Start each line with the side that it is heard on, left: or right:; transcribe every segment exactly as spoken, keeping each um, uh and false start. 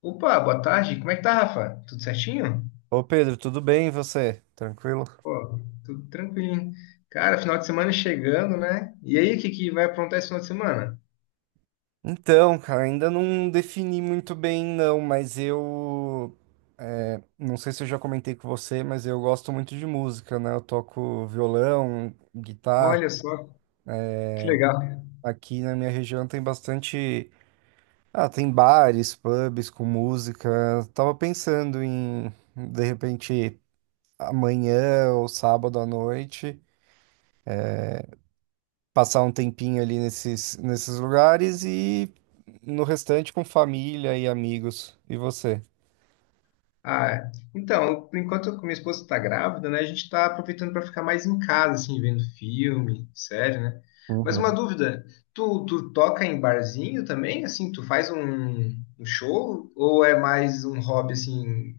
left: Opa, boa tarde. Como é que tá, Rafa? Tudo certinho?
right: Ô Pedro, tudo bem e você? Tranquilo?
left: Pô, tudo tranquilinho. Cara, final de semana chegando, né? E aí, o que que vai aprontar esse final de semana?
right: Então, cara, ainda não defini muito bem, não, mas eu. É, não sei se eu já comentei com você, mas eu gosto muito de música, né? Eu toco violão, guitarra.
left: Olha só, que legal.
right: Aqui na minha região tem bastante. Ah, tem bares, pubs com música. Eu tava pensando em, de repente, amanhã ou sábado à noite. Passar um tempinho ali nesses, nesses lugares e no restante com família e amigos. E você?
left: Ah, então, por enquanto minha esposa tá grávida, né? A gente tá aproveitando para ficar mais em casa, assim, vendo filme, série, né? Mas uma
right: Uhum.
left: dúvida, tu, tu toca em barzinho também? Assim, tu faz um, um show? Ou é mais um hobby, assim,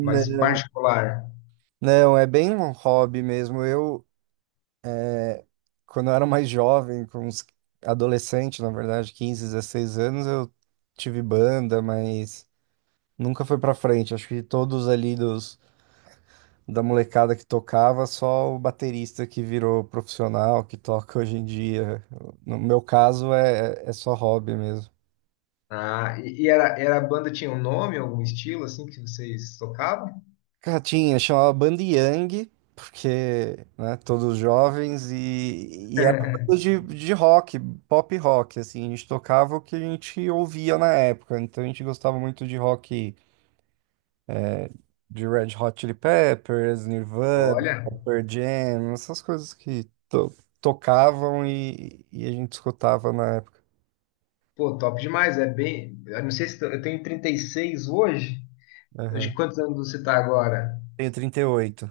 left: mais particular?
right: Não, é bem um hobby mesmo. Eu, é, quando eu era mais jovem, com uns adolescente, na verdade, quinze dezesseis anos, eu tive banda, mas nunca foi pra frente. Acho que todos ali dos da molecada que tocava, só o baterista que virou profissional, que toca hoje em dia. No meu caso, é, é só hobby mesmo.
left: Ah, e, e era, era a banda tinha um nome, algum estilo assim que vocês tocavam?
right: Cara, tinha, chamava Banda Yang, porque, né, todos jovens, e, e era banda de, de rock, pop rock, assim, a gente tocava o que a gente ouvia na época, então a gente gostava muito de rock, é, de Red Hot Chili Peppers, Nirvana,
left: Olha,
right: Pearl Jam, essas coisas que to- tocavam e, e a gente escutava na época.
left: pô, top demais. É bem. Eu não sei se t- eu tenho trinta e seis hoje. Acho que
right: Aham.
left: quantos anos você tá agora?
right: Tenho trinta e oito.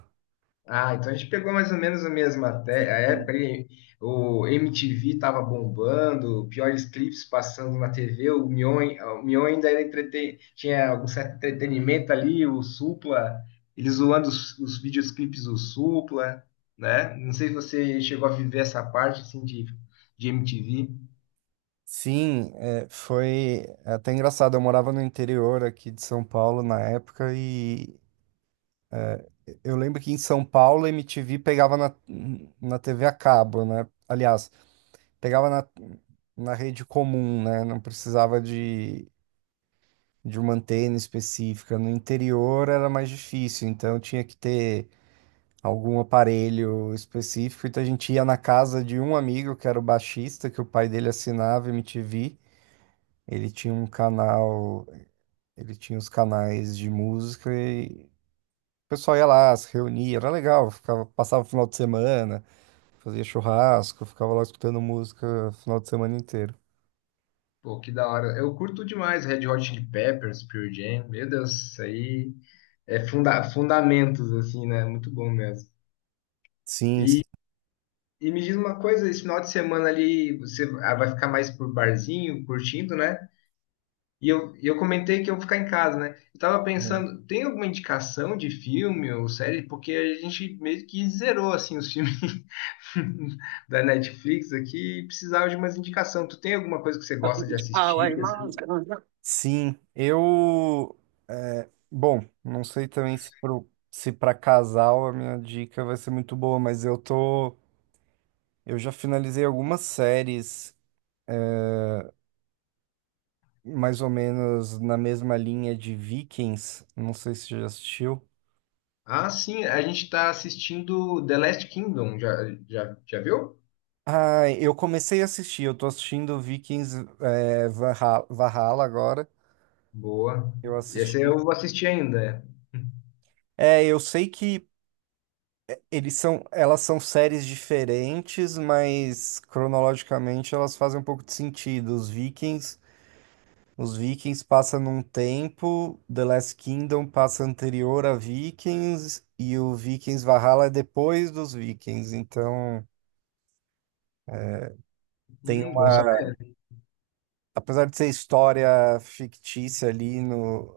left: Ah, então a gente pegou mais ou menos a mesma até a época ali. O M T V estava bombando, piores clipes passando na T V. O Mion, o Mion ainda era entreten... tinha algum certo entretenimento ali. O Supla, eles zoando os, os videoclipes do Supla, né? Não sei se você chegou a viver essa parte assim de, de M T V.
right: Sim, é, foi até engraçado. Eu morava no interior aqui de São Paulo na época e eu lembro que em São Paulo a M T V pegava na, na T V a cabo, né? Aliás, pegava na, na rede comum, né? Não precisava de, de uma antena específica. No interior era mais difícil, então tinha que ter algum aparelho específico. Então a gente ia na casa de um amigo que era o baixista, que o pai dele assinava M T V. Ele tinha um canal. Ele tinha os canais de música e o pessoal ia lá, se reunia, era legal, ficava, passava o final de semana, fazia churrasco, ficava lá escutando música o final de semana inteiro.
left: Pô, que da hora. Eu curto demais Red Hot Chili Peppers, Pearl Jam. Meu Deus, isso aí é funda fundamentos, assim, né? Muito bom mesmo.
right: Sim, sim.
left: E me diz uma coisa, esse final de semana ali você ah, vai ficar mais por barzinho, curtindo, né? E eu, e eu comentei que eu vou ficar em casa, né? Eu tava
right: Uhum.
left: pensando, tem alguma indicação de filme ou série? Porque a gente meio que zerou, assim, os filmes da Netflix aqui e precisava de umas indicação. Tu tem alguma coisa que você gosta de
right: How
left: assistir, assim?
right: sim, eu. É, bom, não sei também se pro, se para casal a minha dica vai ser muito boa, mas eu tô. Eu já finalizei algumas séries mais ou menos na mesma linha de Vikings, não sei se você já assistiu.
left: Ah, sim, a gente tá assistindo The Last Kingdom, já, já, já viu?
right: Ah, eu comecei a assistir, eu tô assistindo Vikings é, Valha- Valhalla agora.
left: Boa.
right: Eu assisti.
left: Esse eu
right: O-
left: vou assistir ainda.
right: É, eu sei que eles são, elas são séries diferentes, mas cronologicamente elas fazem um pouco de sentido. Os Vikings, os Vikings passa num tempo, The Last Kingdom passa anterior a Vikings e o Vikings Valhalla é depois dos Vikings. Então tem
left: Hum, bom saber.
right: uma, apesar de ser história fictícia ali no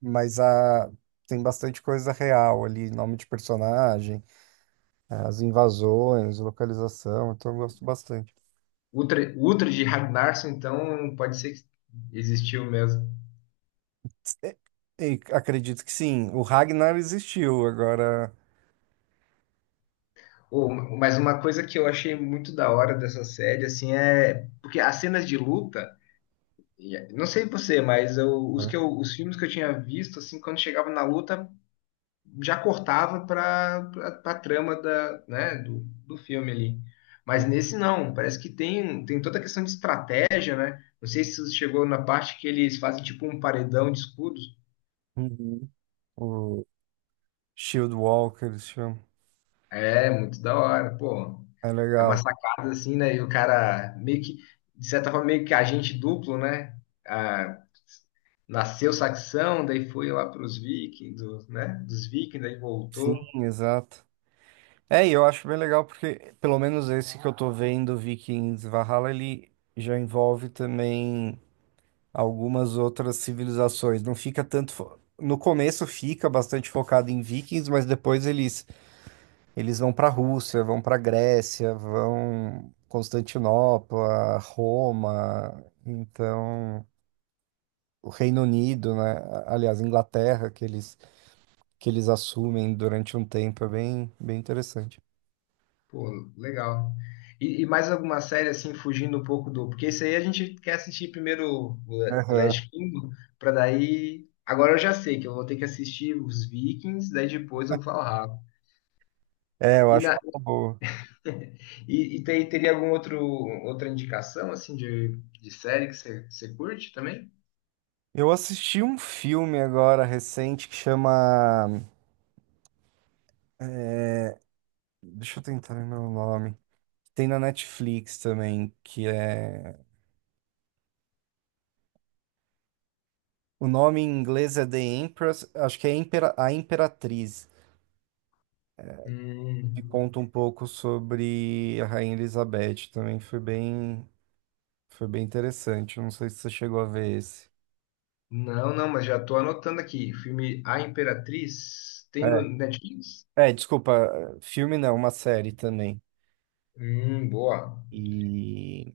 right: mas a, tem bastante coisa real ali, nome de personagem, as invasões, localização, então eu gosto bastante.
left: Ultra, Ultra de Ragnarsson, então pode ser que existiu mesmo.
right: E, e acredito que sim, o Ragnar existiu, agora...
left: Oh, mas uma coisa que eu achei muito da hora dessa série, assim, é porque as cenas de luta, e- não sei você, mas eu- os que eu- os filmes que eu tinha visto, assim, quando chegava na luta, já cortava para a trama da, né, do, do filme ali. Mas nesse não, parece que tem, tem toda a questão de estratégia, né? Não sei se chegou na parte que eles fazem tipo um paredão de escudos.
right: Uhum. O Shield Walker, esse filme.
left: É, muito da hora, pô.
right: É
left: É uma
right: legal.
left: sacada assim, né? E o cara meio que, de certa forma, meio que agente duplo, né? Ah, nasceu saxão, daí foi lá para os vikings, né? Dos vikings, daí
right: Sim,
left: voltou.
right: exato. É, e eu acho bem legal porque, pelo menos esse que eu tô vendo, Vikings Valhalla, ele já envolve também. Algumas outras civilizações. Não fica tanto. fo- No começo fica bastante focado em vikings, mas depois eles, eles vão para a Rússia, vão para a Grécia, vão Constantinopla, Roma, então o Reino Unido, né? A- Aliás, Inglaterra, que eles, que eles assumem durante um tempo, é bem, bem interessante.
left: Pô, legal. E, e mais alguma série assim, fugindo um pouco do. Porque isso aí a gente quer assistir primeiro o The
right: Aham.
left: Last Kingdom, para daí. Agora eu já sei que eu vou ter que assistir os Vikings, daí depois eu vou falar.
right: É, eu
left: E
right: acho que
left: na,
right: é uma boa.
left: E, e tem- teria algum outro outra indicação assim de, de série que você você curte também?
right: Eu assisti um filme agora recente que chama. Deixa eu tentar lembrar o nome. Tem na Netflix também, que é. O nome em inglês é The Empress, acho que é Impera- A Imperatriz,
left: Hum,
right: que conta um pouco sobre a Rainha Elizabeth. Também foi bem, foi bem interessante. Eu não sei se você chegou a ver esse.
left: não, não, mas já tô anotando aqui. Filme A Imperatriz tem no
right: É,
left: Netflix?
right: é, desculpa, filme não, uma série também.
left: Hum, boa.
right: E,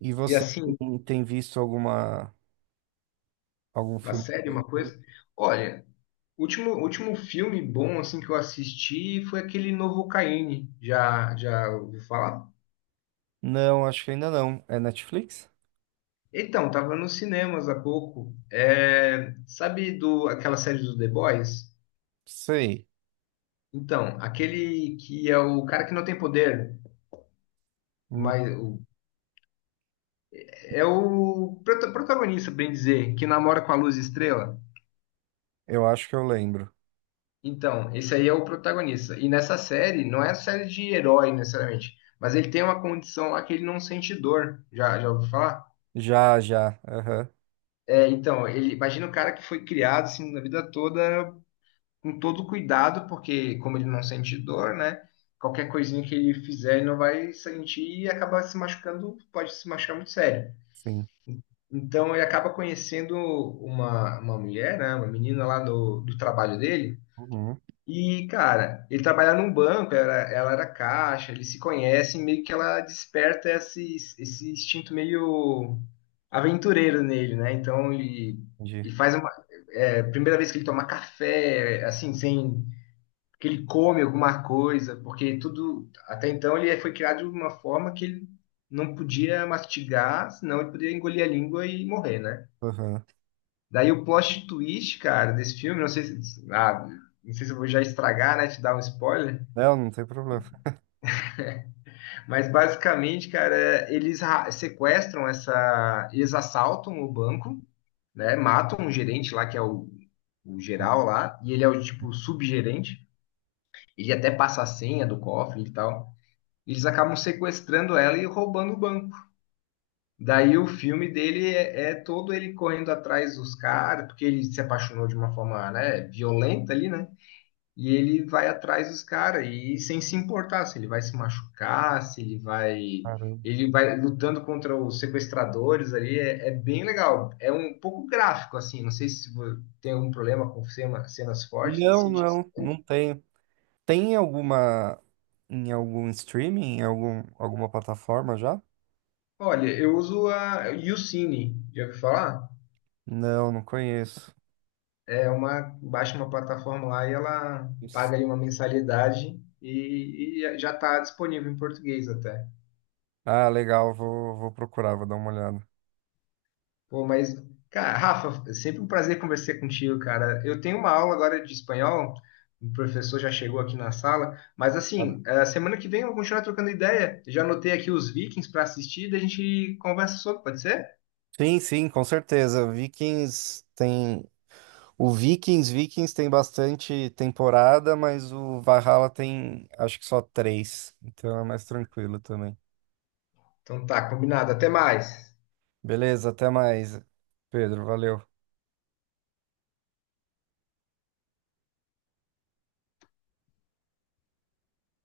right: e
left: E
right: você
left: assim,
right: tem tem visto alguma, algum
left: uma
right: filme?
left: série, uma coisa. Olha, último último filme bom assim que eu assisti foi aquele novo Caine. Já já ouviu falar?
right: Não, acho que ainda não. É Netflix?
left: Então, tava nos cinemas há pouco. É, sabe do aquela série do The Boys?
right: Sei.
left: Então, aquele que é o cara que não tem poder,
right: Hum,
left: mas o- é o prota- protagonista, bem dizer, que namora com a Luz Estrela.
right: Eu acho que eu lembro.
left: Então, esse aí é o protagonista. E nessa série, não é série de herói necessariamente, mas ele tem uma condição lá que ele não sente dor. Já, já ouviu falar?
right: Já, já. Aham.
left: É, então, ele imagina o cara que foi criado assim na vida toda com todo cuidado, porque como ele não sente dor, né? Qualquer coisinha que ele fizer, ele não vai sentir e acaba se machucando, pode se machucar muito sério.
right: Sim.
left: Então ele acaba conhecendo uma, uma mulher, né, uma menina lá do do trabalho dele.
right: Uhum,
left: E, cara, ele trabalha num banco, era- ela era caixa, eles se conhecem, meio que ela desperta esse, esse instinto meio aventureiro nele, né? Então ele,
right: entendi.
left: ele faz uma. É, primeira vez que ele toma café, assim, sem. Que ele come alguma coisa, porque tudo. Até então ele foi criado de uma forma que ele não podia mastigar, senão ele poderia engolir a língua e morrer, né?
right: Aham.
left: Daí o plot twist, cara, desse filme, não sei se, ah, não sei se eu vou já estragar, né, te dar um spoiler,
right: Não, não tem problema.
left: mas basicamente, cara, é, eles ra- sequestram essa, eles assaltam o banco, né, matam um gerente lá que é o, o geral lá, e ele é o tipo subgerente, ele até passa a senha do cofre e tal. Eles acabam sequestrando ela e roubando o banco. Daí o filme dele é, é todo ele correndo atrás dos caras, porque ele se apaixonou de uma forma, né, violenta ali, né? E ele vai atrás dos caras e sem se importar se ele vai se machucar, se ele vai.
right: Caramba.
left: Ele vai lutando contra os sequestradores ali, é, é bem legal. É um pouco gráfico, assim, não sei se vo- tem algum problema com cena- cenas fortes,
right: Não,
left: assim. De-
right: não, não tenho. Tem alguma em algum streaming, em algum, alguma plataforma já?
left: Olha, eu uso a YouCine, já ouviu falar?
right: Não, não conheço.
left: É uma, baixa uma plataforma lá e ela
right: Isso.
left: paga ali uma mensalidade e, e já está disponível em português até.
right: Ah, legal, vou, vou procurar, vou dar uma olhada.
left: Pô, mas, cara, Rafa, é sempre um prazer conversar contigo, cara. Eu tenho uma aula agora de espanhol, o professor já chegou aqui na sala, mas
right: Cara.
left: assim, a semana que vem eu vou continuar trocando ideia. Já anotei aqui os Vikings para assistir, daí a gente conversa sobre, pode ser?
right: Sim, sim, com certeza. Vikings tem. O Vikings, Vikings tem bastante temporada, mas o Valhalla tem acho que só três. Então é mais tranquilo também.
left: Então tá, combinado. Até mais.
right: Beleza, até mais, Pedro. Valeu.